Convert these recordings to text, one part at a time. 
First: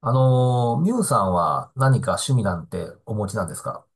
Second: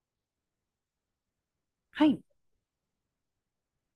ミュウさんは何はかい。趣味なんてお持ちなんですか？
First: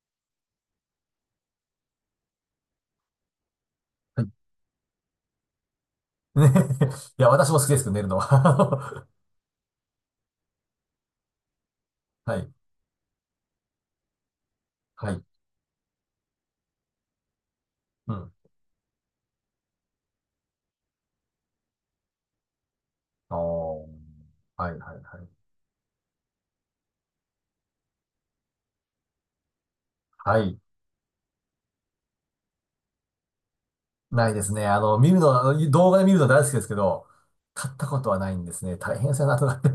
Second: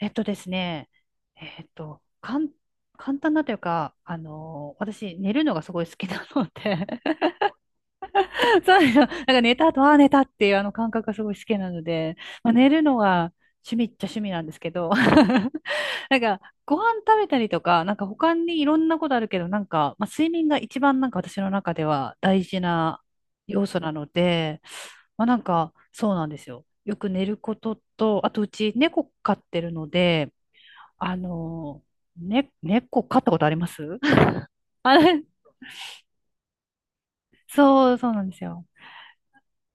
えっとですね、えっと、かん、簡単なというか、はい、ね。 私、寝るのがすごい好きな ので。 いや、私も好きですけど、寝るの そうですよ。は。なんか寝た後、ああ、寝たっていうあの感覚がすごい好きなので、はまい、あ、寝るのが趣味っちゃ趣味なんですけど、はい、なんか、ご飯食べたりとか、なんかうん。他にいろんなことあるけど、なんか、まあ、睡眠が一番なんか私の中では大事な要素おー、なので、はい、はい、はまあ、なんい。か、そうなんですよ。よく寝ることと、あとうち猫飼ってるので、はい、あの、ね、猫飼ったことあります？ ないですね。あ あの、見るれ、の、あの動画で見るの大好きですけど、買ったこそとうはななんいですんですよ。ね。大変そうやなとなって。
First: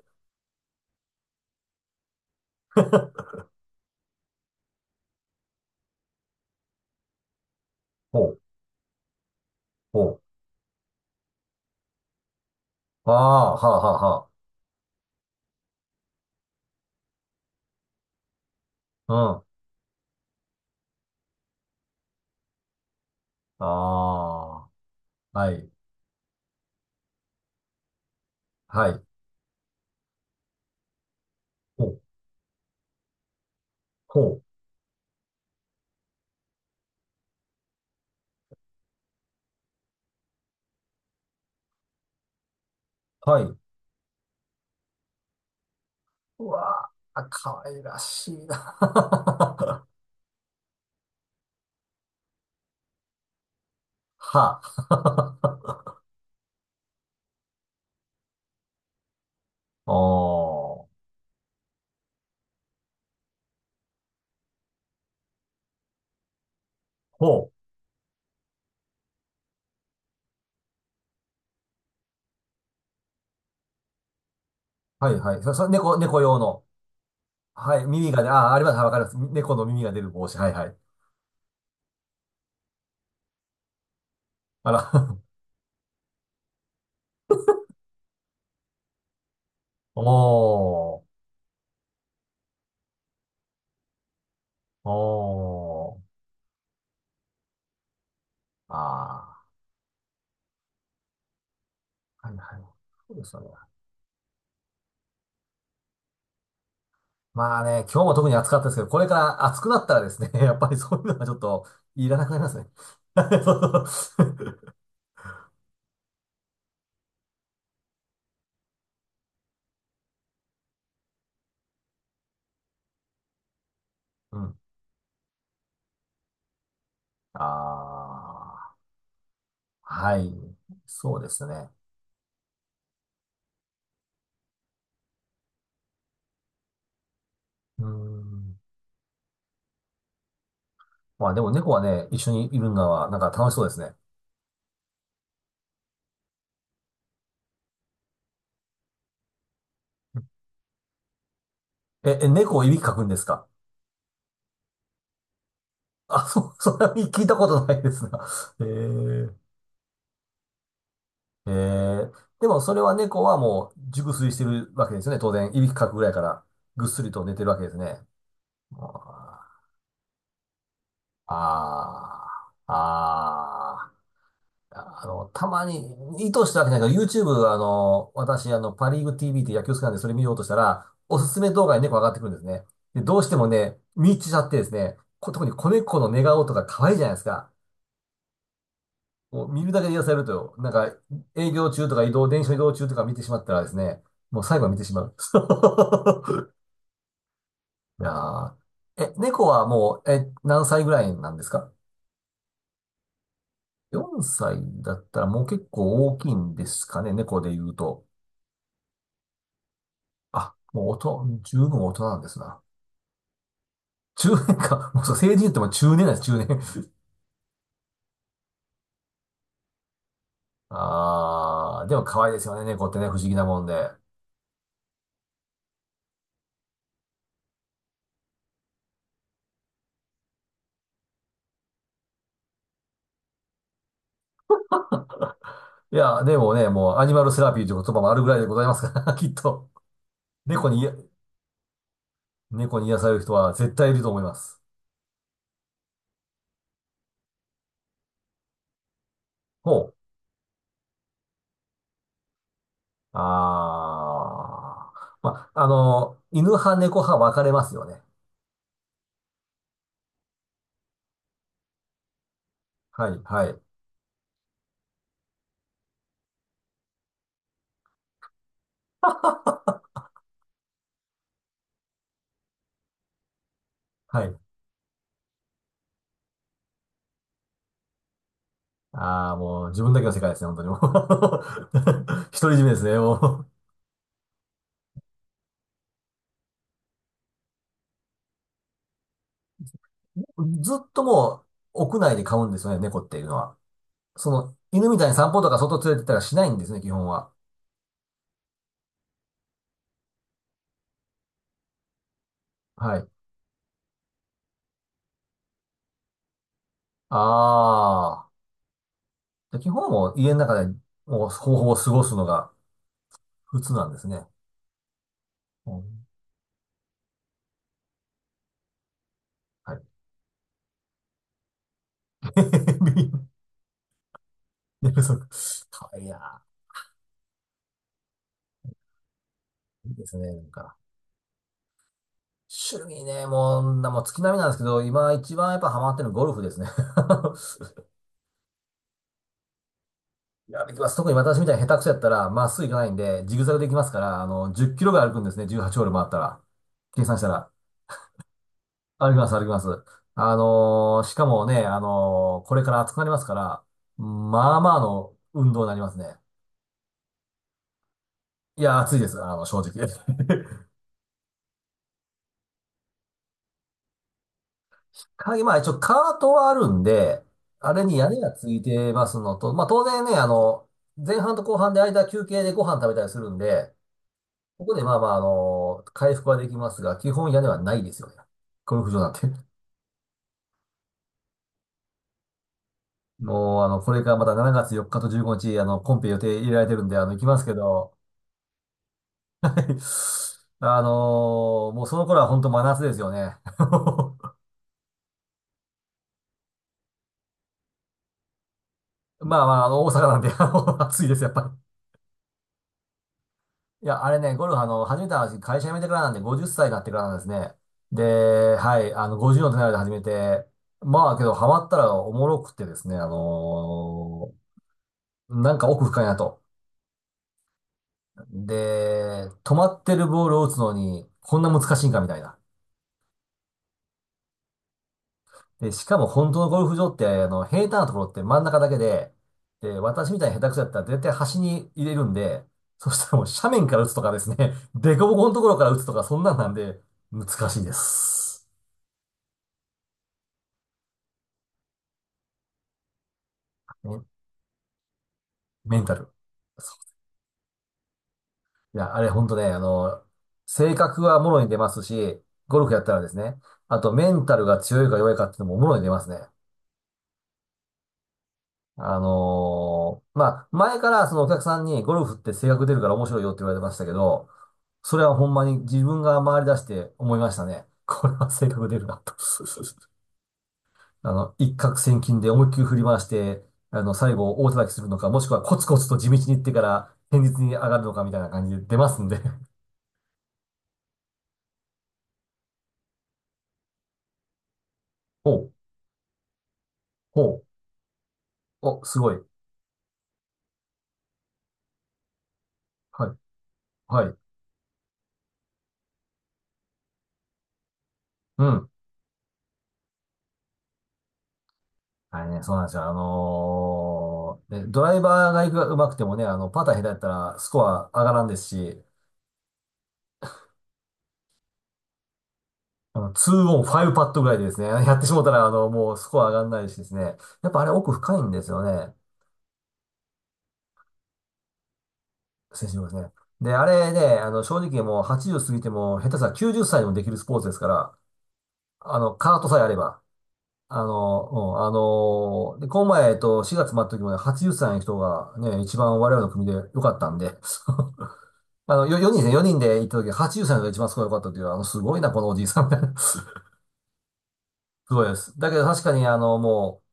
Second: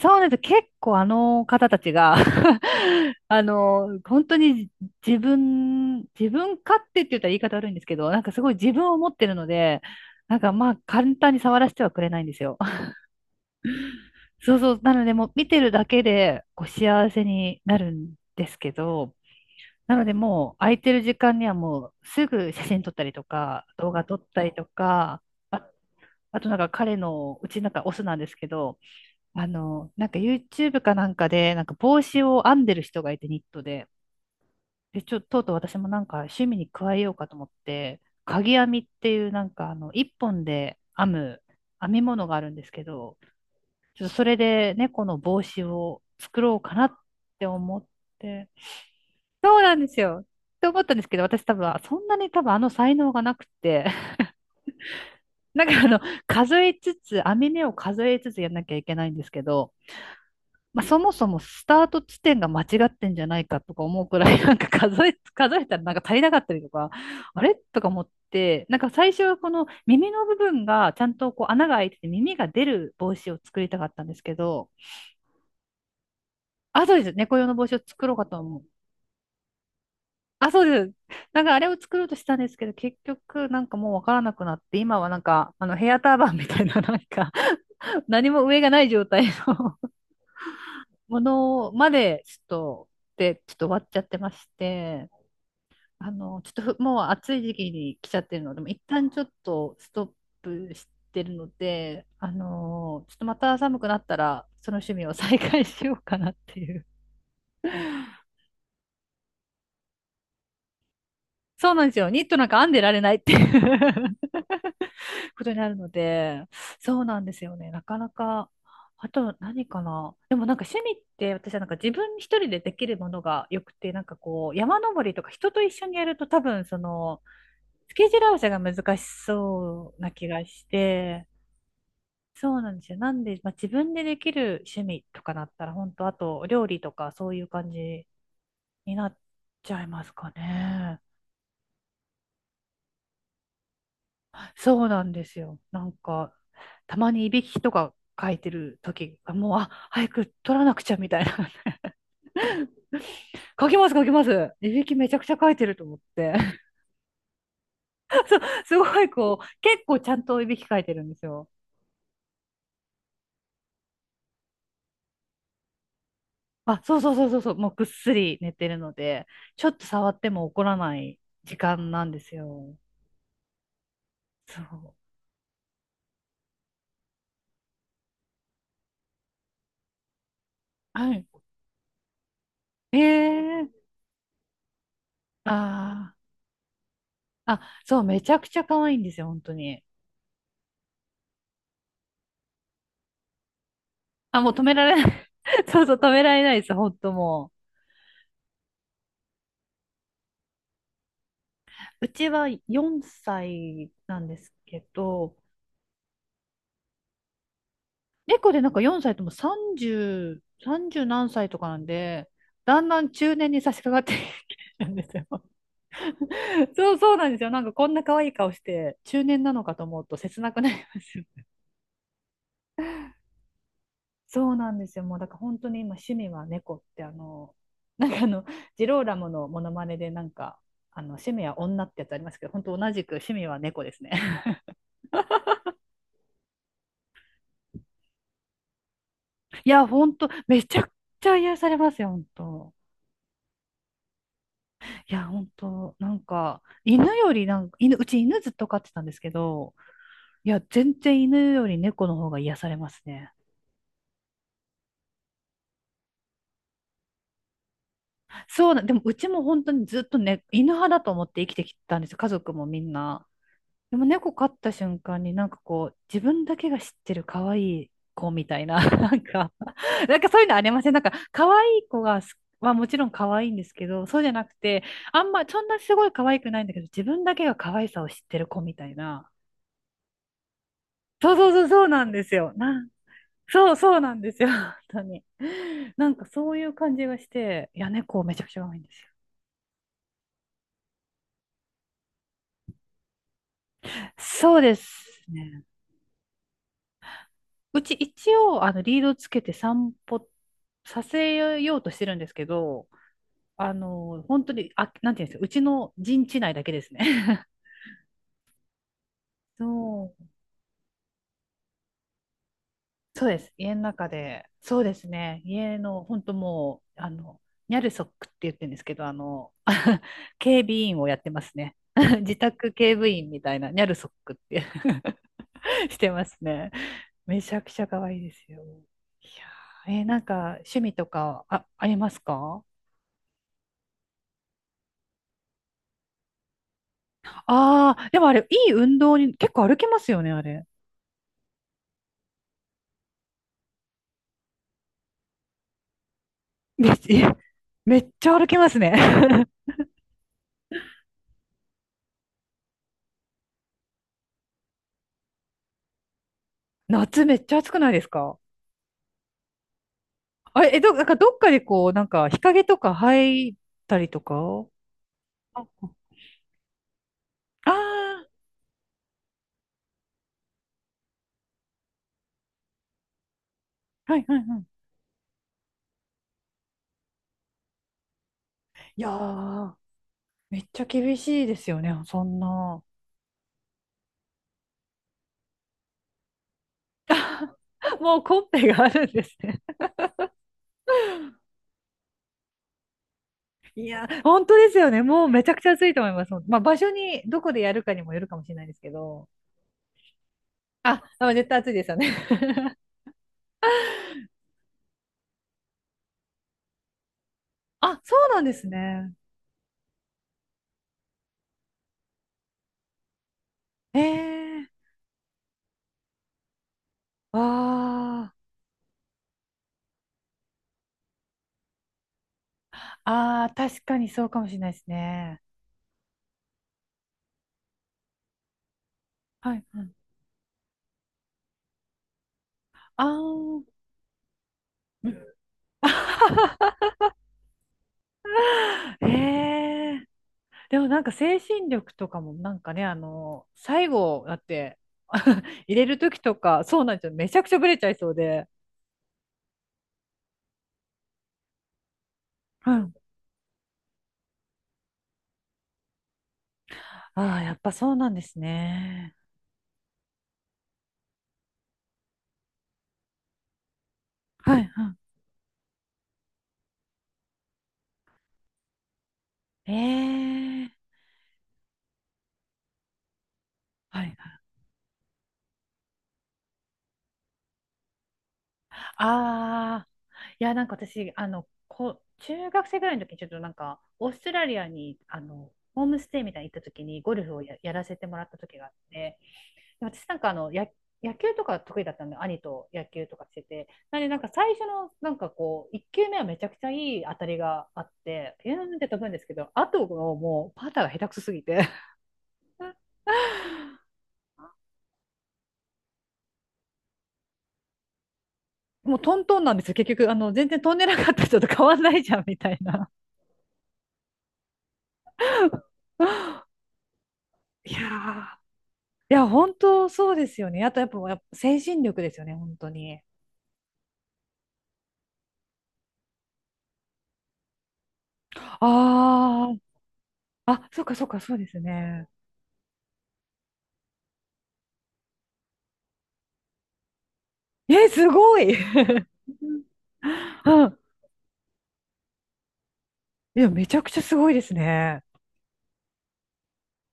そうなんです。結構あの方たちが、 あの、本当に自分勝手って言ったら言い方悪いんですけど、なほんかう、すごい自分を持ってるので、ほう。なんかまあ簡単に触らせてはくれないんですよ。ああ、はあ、はあ、は あ。そうそう。なのでもう見てるだけでこう幸せになるんですけうど、ん。なのでもう空いてる時間にはもうすぐ写真撮ったりとか、動画撮っあたりとか、あ、はあい、あとなんか彼の、うちなんかオスなんですけど、はい。なんか YouTube かなんかで、なんかほう、帽子を編んでる人がいてニットで、ほで、ちょ、ととうとう私もなんか趣味に加えようかと思って、鍵編みっていうなんか一本で編む編み物があるんですけど、う、はい。ちょっとそれで猫の帽子を作うろうかなわっあ、てかわ思いっらしいて、そうなんな。で すよ。って思ったんですけど、私多分、そんなに多分才能がなくて、はなんあ。か数えつつ、編み目を数えつつやんなきゃいけないんですけど、まおあ、そー。もそもスタート地点が間違ってんじゃないかとか思うくらい、なんか数えたらなんか足りなかったりとか、あほれう。とか思って、なんか最初はこの耳の部分がちゃんとこう穴が開いてて耳が出る帽子を作りたかったんですけど、はいはい。そ、そ、猫、猫用の。あ、そうです。猫用の帽子はをい。作耳ろうがかね、とああ、思あう。ります。はい、わかります。猫の耳が出る帽子。はあ、いそはうい。です。なんかあれを作ろうとしたんですけど、結局なんかもうわからなくなっあて、ら。今はな んかあのヘアターバンみたいななんか、 何も上がない状態の おー。ものまでちょっと、で、ちょっと終わっちゃってまして、おー。ちょっともう暑い時期に来ちゃってるので、もう一旦ちょっあとストップしてるので、あ。はいはい。そちょうっでとすまよね。た寒くなったら、その趣味を再開しようかなっていう。まあね、今日も特に暑かったですけど、これから暑くなったらですね、やっぱりそういうのがちょっとそうなんですいよ。らニなッくトなりなまんすかね。編んでられないってい そうう そう、 ことになるので、そうなんですよね。なかなか、あと何かな。でもなんか趣味って私はなんか自分一人でできるものが良くて、なんかうこうん。山登りとか人と一緒にやると多分そのあスケジュール合わせがあ。難しそうなは気い。がしそうて、ですね。そうなんですよ。なんで、まあ、自分でできる趣味とかなったら、本当あと料理とかそういう感うーじん。になっちゃいますかね。まあでも猫はね、一緒にいるのはなんか楽しそうですね。そうなんですよ。なんか、たまにいびきとか書いてる時が、もう、あ、早く取らなくちゃみたいな。猫をいびきかくんですか？ 書きます書きます。いびきめちゃくちゃ書いてると思っ あ、て。そう、それは聞いたことないですな。え すごいこえ、う、結構ちゃんといびき書いてるんですよ。えー、でもそれは猫はもう熟睡してるわけですよね。当然、いびきかくぐらいから、あ、ぐっそうすりそうとそう寝そてうるそう、わけでもうすぐっね。すり寝てるので、あちょっと触っても怒らないー、時間なんであすー、よ。ああ。そう。あの、たまに、意図したわけじゃないけど、YouTube、私、パリーグ TV って野球好きなんで、それ見ようとしたら、はおい。すすめ動画に猫上がってくるんですね。えで、どうしてもえー、ね、見入っちゃってですね、特に子猫のあ寝顔とか可愛いじゃないですか。あ、あ、そう、めちゃくちゃ可愛いんですよ、本もう当見るだに。けで癒されると、なんか、営業中とか移動、電車移動中とか見てしまったらですね、もあ、うもう最止後はめ見てらしまれなう。い。そう そう、止められないです、本当もいやー、え、猫はもう、何歳ぐらいなんですか？ う。うちは4歳な 4 んです歳けだったらど、もう結構大きいんですかね、猫で言うと。猫でなんか4歳ともあ、もう大30何人、歳十とかな分ん大人なんでで、すな。だんだん中年に差し掛かって中年きてか。る んもでうそう、すよ。成人言っても中年なんです、中年。そうそうなんですよ。なんかこんな可愛い顔して中年なのかと思うと切なく なりますよね。あー、でも可愛いですよね、猫ってね、不思議なもんで。そうなんですよ。もうだから本当に今趣味は猫ってなんかあの、ジローラモのモノマネでなんか、あの趣味は女ってやつありますけど、本当同じく趣味は猫ですね。いや、でもね、もうアニマルセラピーという言葉もあるぐらいでございますから、きっいと。や、本当め猫ちにゃく癒、ちゃ癒されますよ、本当。猫に癒される人は絶対いると思います。いや、本当なんか、犬よりなんか、犬、うち犬ずっと飼ってたんですけど、ほう。いや、全然犬より猫の方が癒されますね。あー。ま、あの、犬派、猫派分かれますよね。そうな、でもうちも本当にずっとね、犬派だと思って生きてきたんですよ、家族もみんはい、な。はい、でも猫飼った瞬間になんかこう、自分だけが知ってる可愛い子みたいな、なんか、なんかそういうのありません？なんか可愛い子がはもちろん可愛いんですけど、そうはじゃい。なくて、あんま、そんなすごい可愛くないんだけど、自分だけが可愛さを知ってる子みたいな。あー、もう自分だけの世界ですね、本当にもそうう。そうそう、そうなんです独よ。り占めでなすん、ね、もう。そうそうなんですよ、本当に。なんかそういう感じがして、いや、猫めちゃくちゃ可愛いんですよ。ずっともう屋内で飼うんですよね、猫っていうのは。そうで犬みたいにす散歩とかね。外連れてったらしないんですね、基本は。うち一応、リードつけて散歩させようとしてるんですけど、はい。本当に、あ、なんていうんですか、うちの陣地内だけですね。ああ。じゃあ基本もうそう、家の中でもう方法を過ごすのがそうです。普通家のなんです中ね。で、そうですね。う家の、ん、本当もう、ニャルソックって言ってるんですけど、はい。警備員をやってますね。自宅警備 員みたいな、ニャルソックって 寝不足。か わしいいてますな。ね。めちゃくちゃ可愛いですよ。いやいいー、ですなんね、かなんか。趣味とかありますか？趣味ね、もう月並みなんですけど、今一番やっぱハマってるのゴルフですね。ああー、でもあれ、いい運動に結構歩きますよね、あいや、れ。できます。特に私みたいに下手くそやったら、まっすぐ行かないんで、ジグザグで行きますから、10キロぐらい歩くんですね。18ホール回ったら。め、計算したえら。めっちゃ歩きます歩きます、歩きね。ます。しかもね、これから暑くなりますから、まあまあの運動になりますね。夏めっちゃ暑くないですか？いや、暑いです、正直。あれ、なんかどっかでこう、なんか日陰とか入ったりとか。鍵、まあ一応あカートはあるんで、あれに屋根あがついてますのと、まあ当然ね、前半と後半で間休憩でご飯食べたりするんで、ー、はいはいはここい。でまあまあ、回復はできますが、基本屋根はないですよね。ゴルフ場いやなんて。ー、めっちゃ厳しいですよね、そんな。もう、これからまた7月4日と15日、コンペ予定入れられてるんで、行きますけど、もうコンペがあるんですね？ もうその頃は本当真夏ですよね。いや、本当ですよね。もうめちゃくちゃ暑いと思います。まあ、場所に、どこでやるかにもよるかもしれないですけど。まあまあ、大阪なんで、あ、暑いです、やっあぱ絶対り。暑いですよね。いや、あれね、ゴルフ、始めた話、会社辞めてからなんで、50歳になってからなんですね。あ、そうなんでで、すはい、ね。50の手前で始めて、まあ、けど、ハマったらおもろくてですね、ええ、なんか奥深いなと。あー、で、止まってるボールを打つのに、こんな難しいんかみたいな。あー、確かにそうかもしれないですね。で、しかも本当のゴルフ場って、平坦なところって真ん中だけで、はい、で、はい。私みたいに下手くそだったら絶対端に入れるんで、そしあたらもう斜面かー、ら打つとかですね、凸うん、 凹のところから打つとか、そんなんなん で、難しいです。ええ、でもなんか精神力とかもなんかね、最ね、後だって 入メンれタるル。時とか、そそうなんですよ。めちゃくちゃブレちゃいそうで。ういや、あれ本当ね、性格はもろに出ますし、ゴルうフやったん。らですね、あとメンタルが強いか弱いかっていうのももろに出ますね。ああ、やっぱそうなんですね。まあ、前からそのお客さんにゴルフって性格出るから面白いよって言われてましたけど、はい、そはれはほんまに自分が回り出して思いましたね。これは性格出るなと。い。ええ、一攫千金で思いっきり振り回して、は最い、後大叩きするのか、もしくはコツコツと地道に行ってから堅実に上がるのかみたいな感じで出ますんで。ああ、いや、なんか私、中学生ぐらいの時にちょっとなんか、オーストラリアに、ほう、ホームステイみたいに行った時にゴルフをほう、やらせてもらった時があっお、すごい。て、で私なんか野球とか得意だったんで、兄と野は球い、とかしてて、なんはでい、なんか最初のなんかこう、1球目はめちゃくちゃいい当たりがあって、うピューん。ンって飛ぶんですけど、あとのもうパターが下手くそすぎて、 あれね、そうなんですよ。ねドライバーが行くが上手くてもね、パター下手やったらスコア上がらんですし、もうトントンなんですよ。結局、全然飛んでなかった人と変わんないじゃん、みたいな。 2オン5パットぐらいでですね、やってしもたら、もうスコア上がん ないしですね、やっぱあれいや奥深いー、んですよね、いや、本当そうですよね。あと、やっぱ、やっぱ精神力ですよね、本当選手もですに。ね。で、あれね、正直もう80過ぎても、下手したら90歳でもできるスポーツですから、カートあさー、えあれば、あ、そうか、そうか、うそうですん、ね。で、この前、4月末の時もね、80歳の人がね、一番我々の組で良かったんで、え、すごい。 4人ですね。人で行った時、80う歳が一ん。番すごい良かったという、すごいな、このおじいさんみたいな。すいや、めちゃくちゃすごいですね。ごいです。だけど確かに、もう、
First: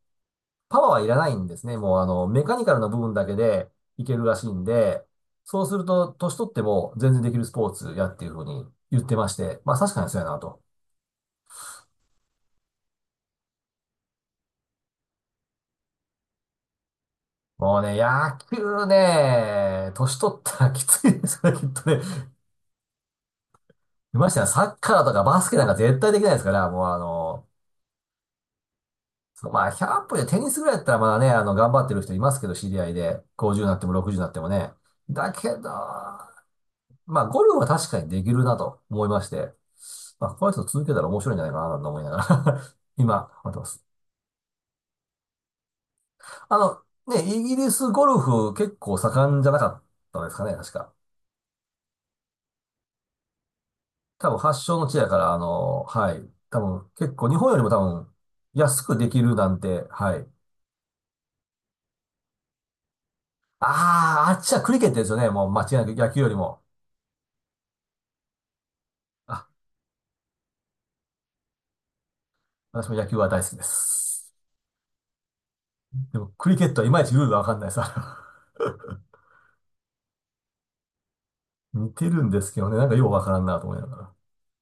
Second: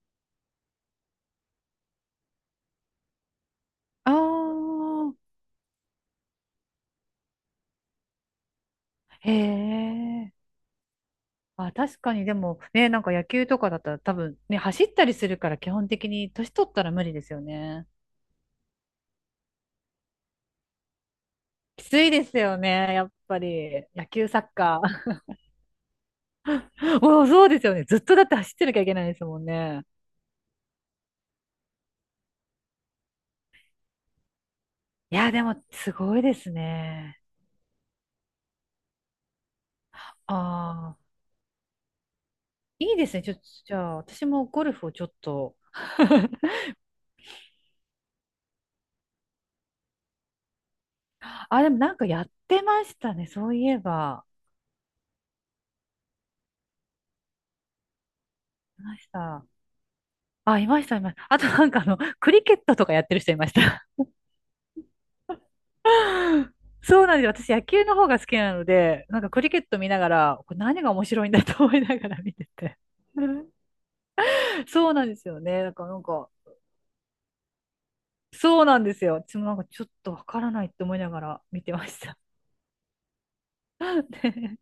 パワーはいらないんですね。もう、メカニカルな部分だけでいあけるらしいんで、ー、そうすると、年取っても全然できるスポーツやっていうふうに言ってまへして、まあ確かにそうやえ。なと。あ、確かに、でも、ね、なんか野球とかだったら多分、ね、走ったりするから基本的に年取ったら無理ですよもうね。ね、野球ね、年取ったらきついですね、きっきとつね。いですよね、やっぱり。野球、ましてサや、ッサッカカーとー。かバスケなんか絶対できないですから、もうもうそうですよね。ずっとだって走ってなきゃいけないですもんそうまあ、ね。100歩でテニスぐらいだったらまだね、頑張ってる人いますけど、知り合いで。50になっても60になってもね。いだや、でけも、ど、すごいですね。まあ、ゴルフは確かにできるなと思いまして。まあ、あこの人続けあ、たら面白いんじゃないかなと思いながら い いですね。今、ちょっと、思ってまじゃす。あ、私もゴルフをちょっと。あの、ね、イギリスゴルフ結構盛んじゃなかったですかね、確か。あ、でもなんかやってましたね。そういえば。多分発祥の地やから、はい。多分結構日本よりも多分安いくまでしきるた。なんて、はい。あ、いました、いました。あとなんかクリケットとかやってる人いました。ああ、あっちはクリケットですよね、もう間違いなく野球より も。そうなんですよ。私、野球の方が好きなので、なんかクリケット見ながら、これ何が面白いんだと思いながら見てて。私も野球は大好き です。そうなんですよね。だからなんでか、も、クリケットはいまいちルールがわかんないさ。そうなんですよ。私もなんかちょっとわからないって思いながら見て ま似してた。るんですけどね、なんかようわからんなと思いなが ら。で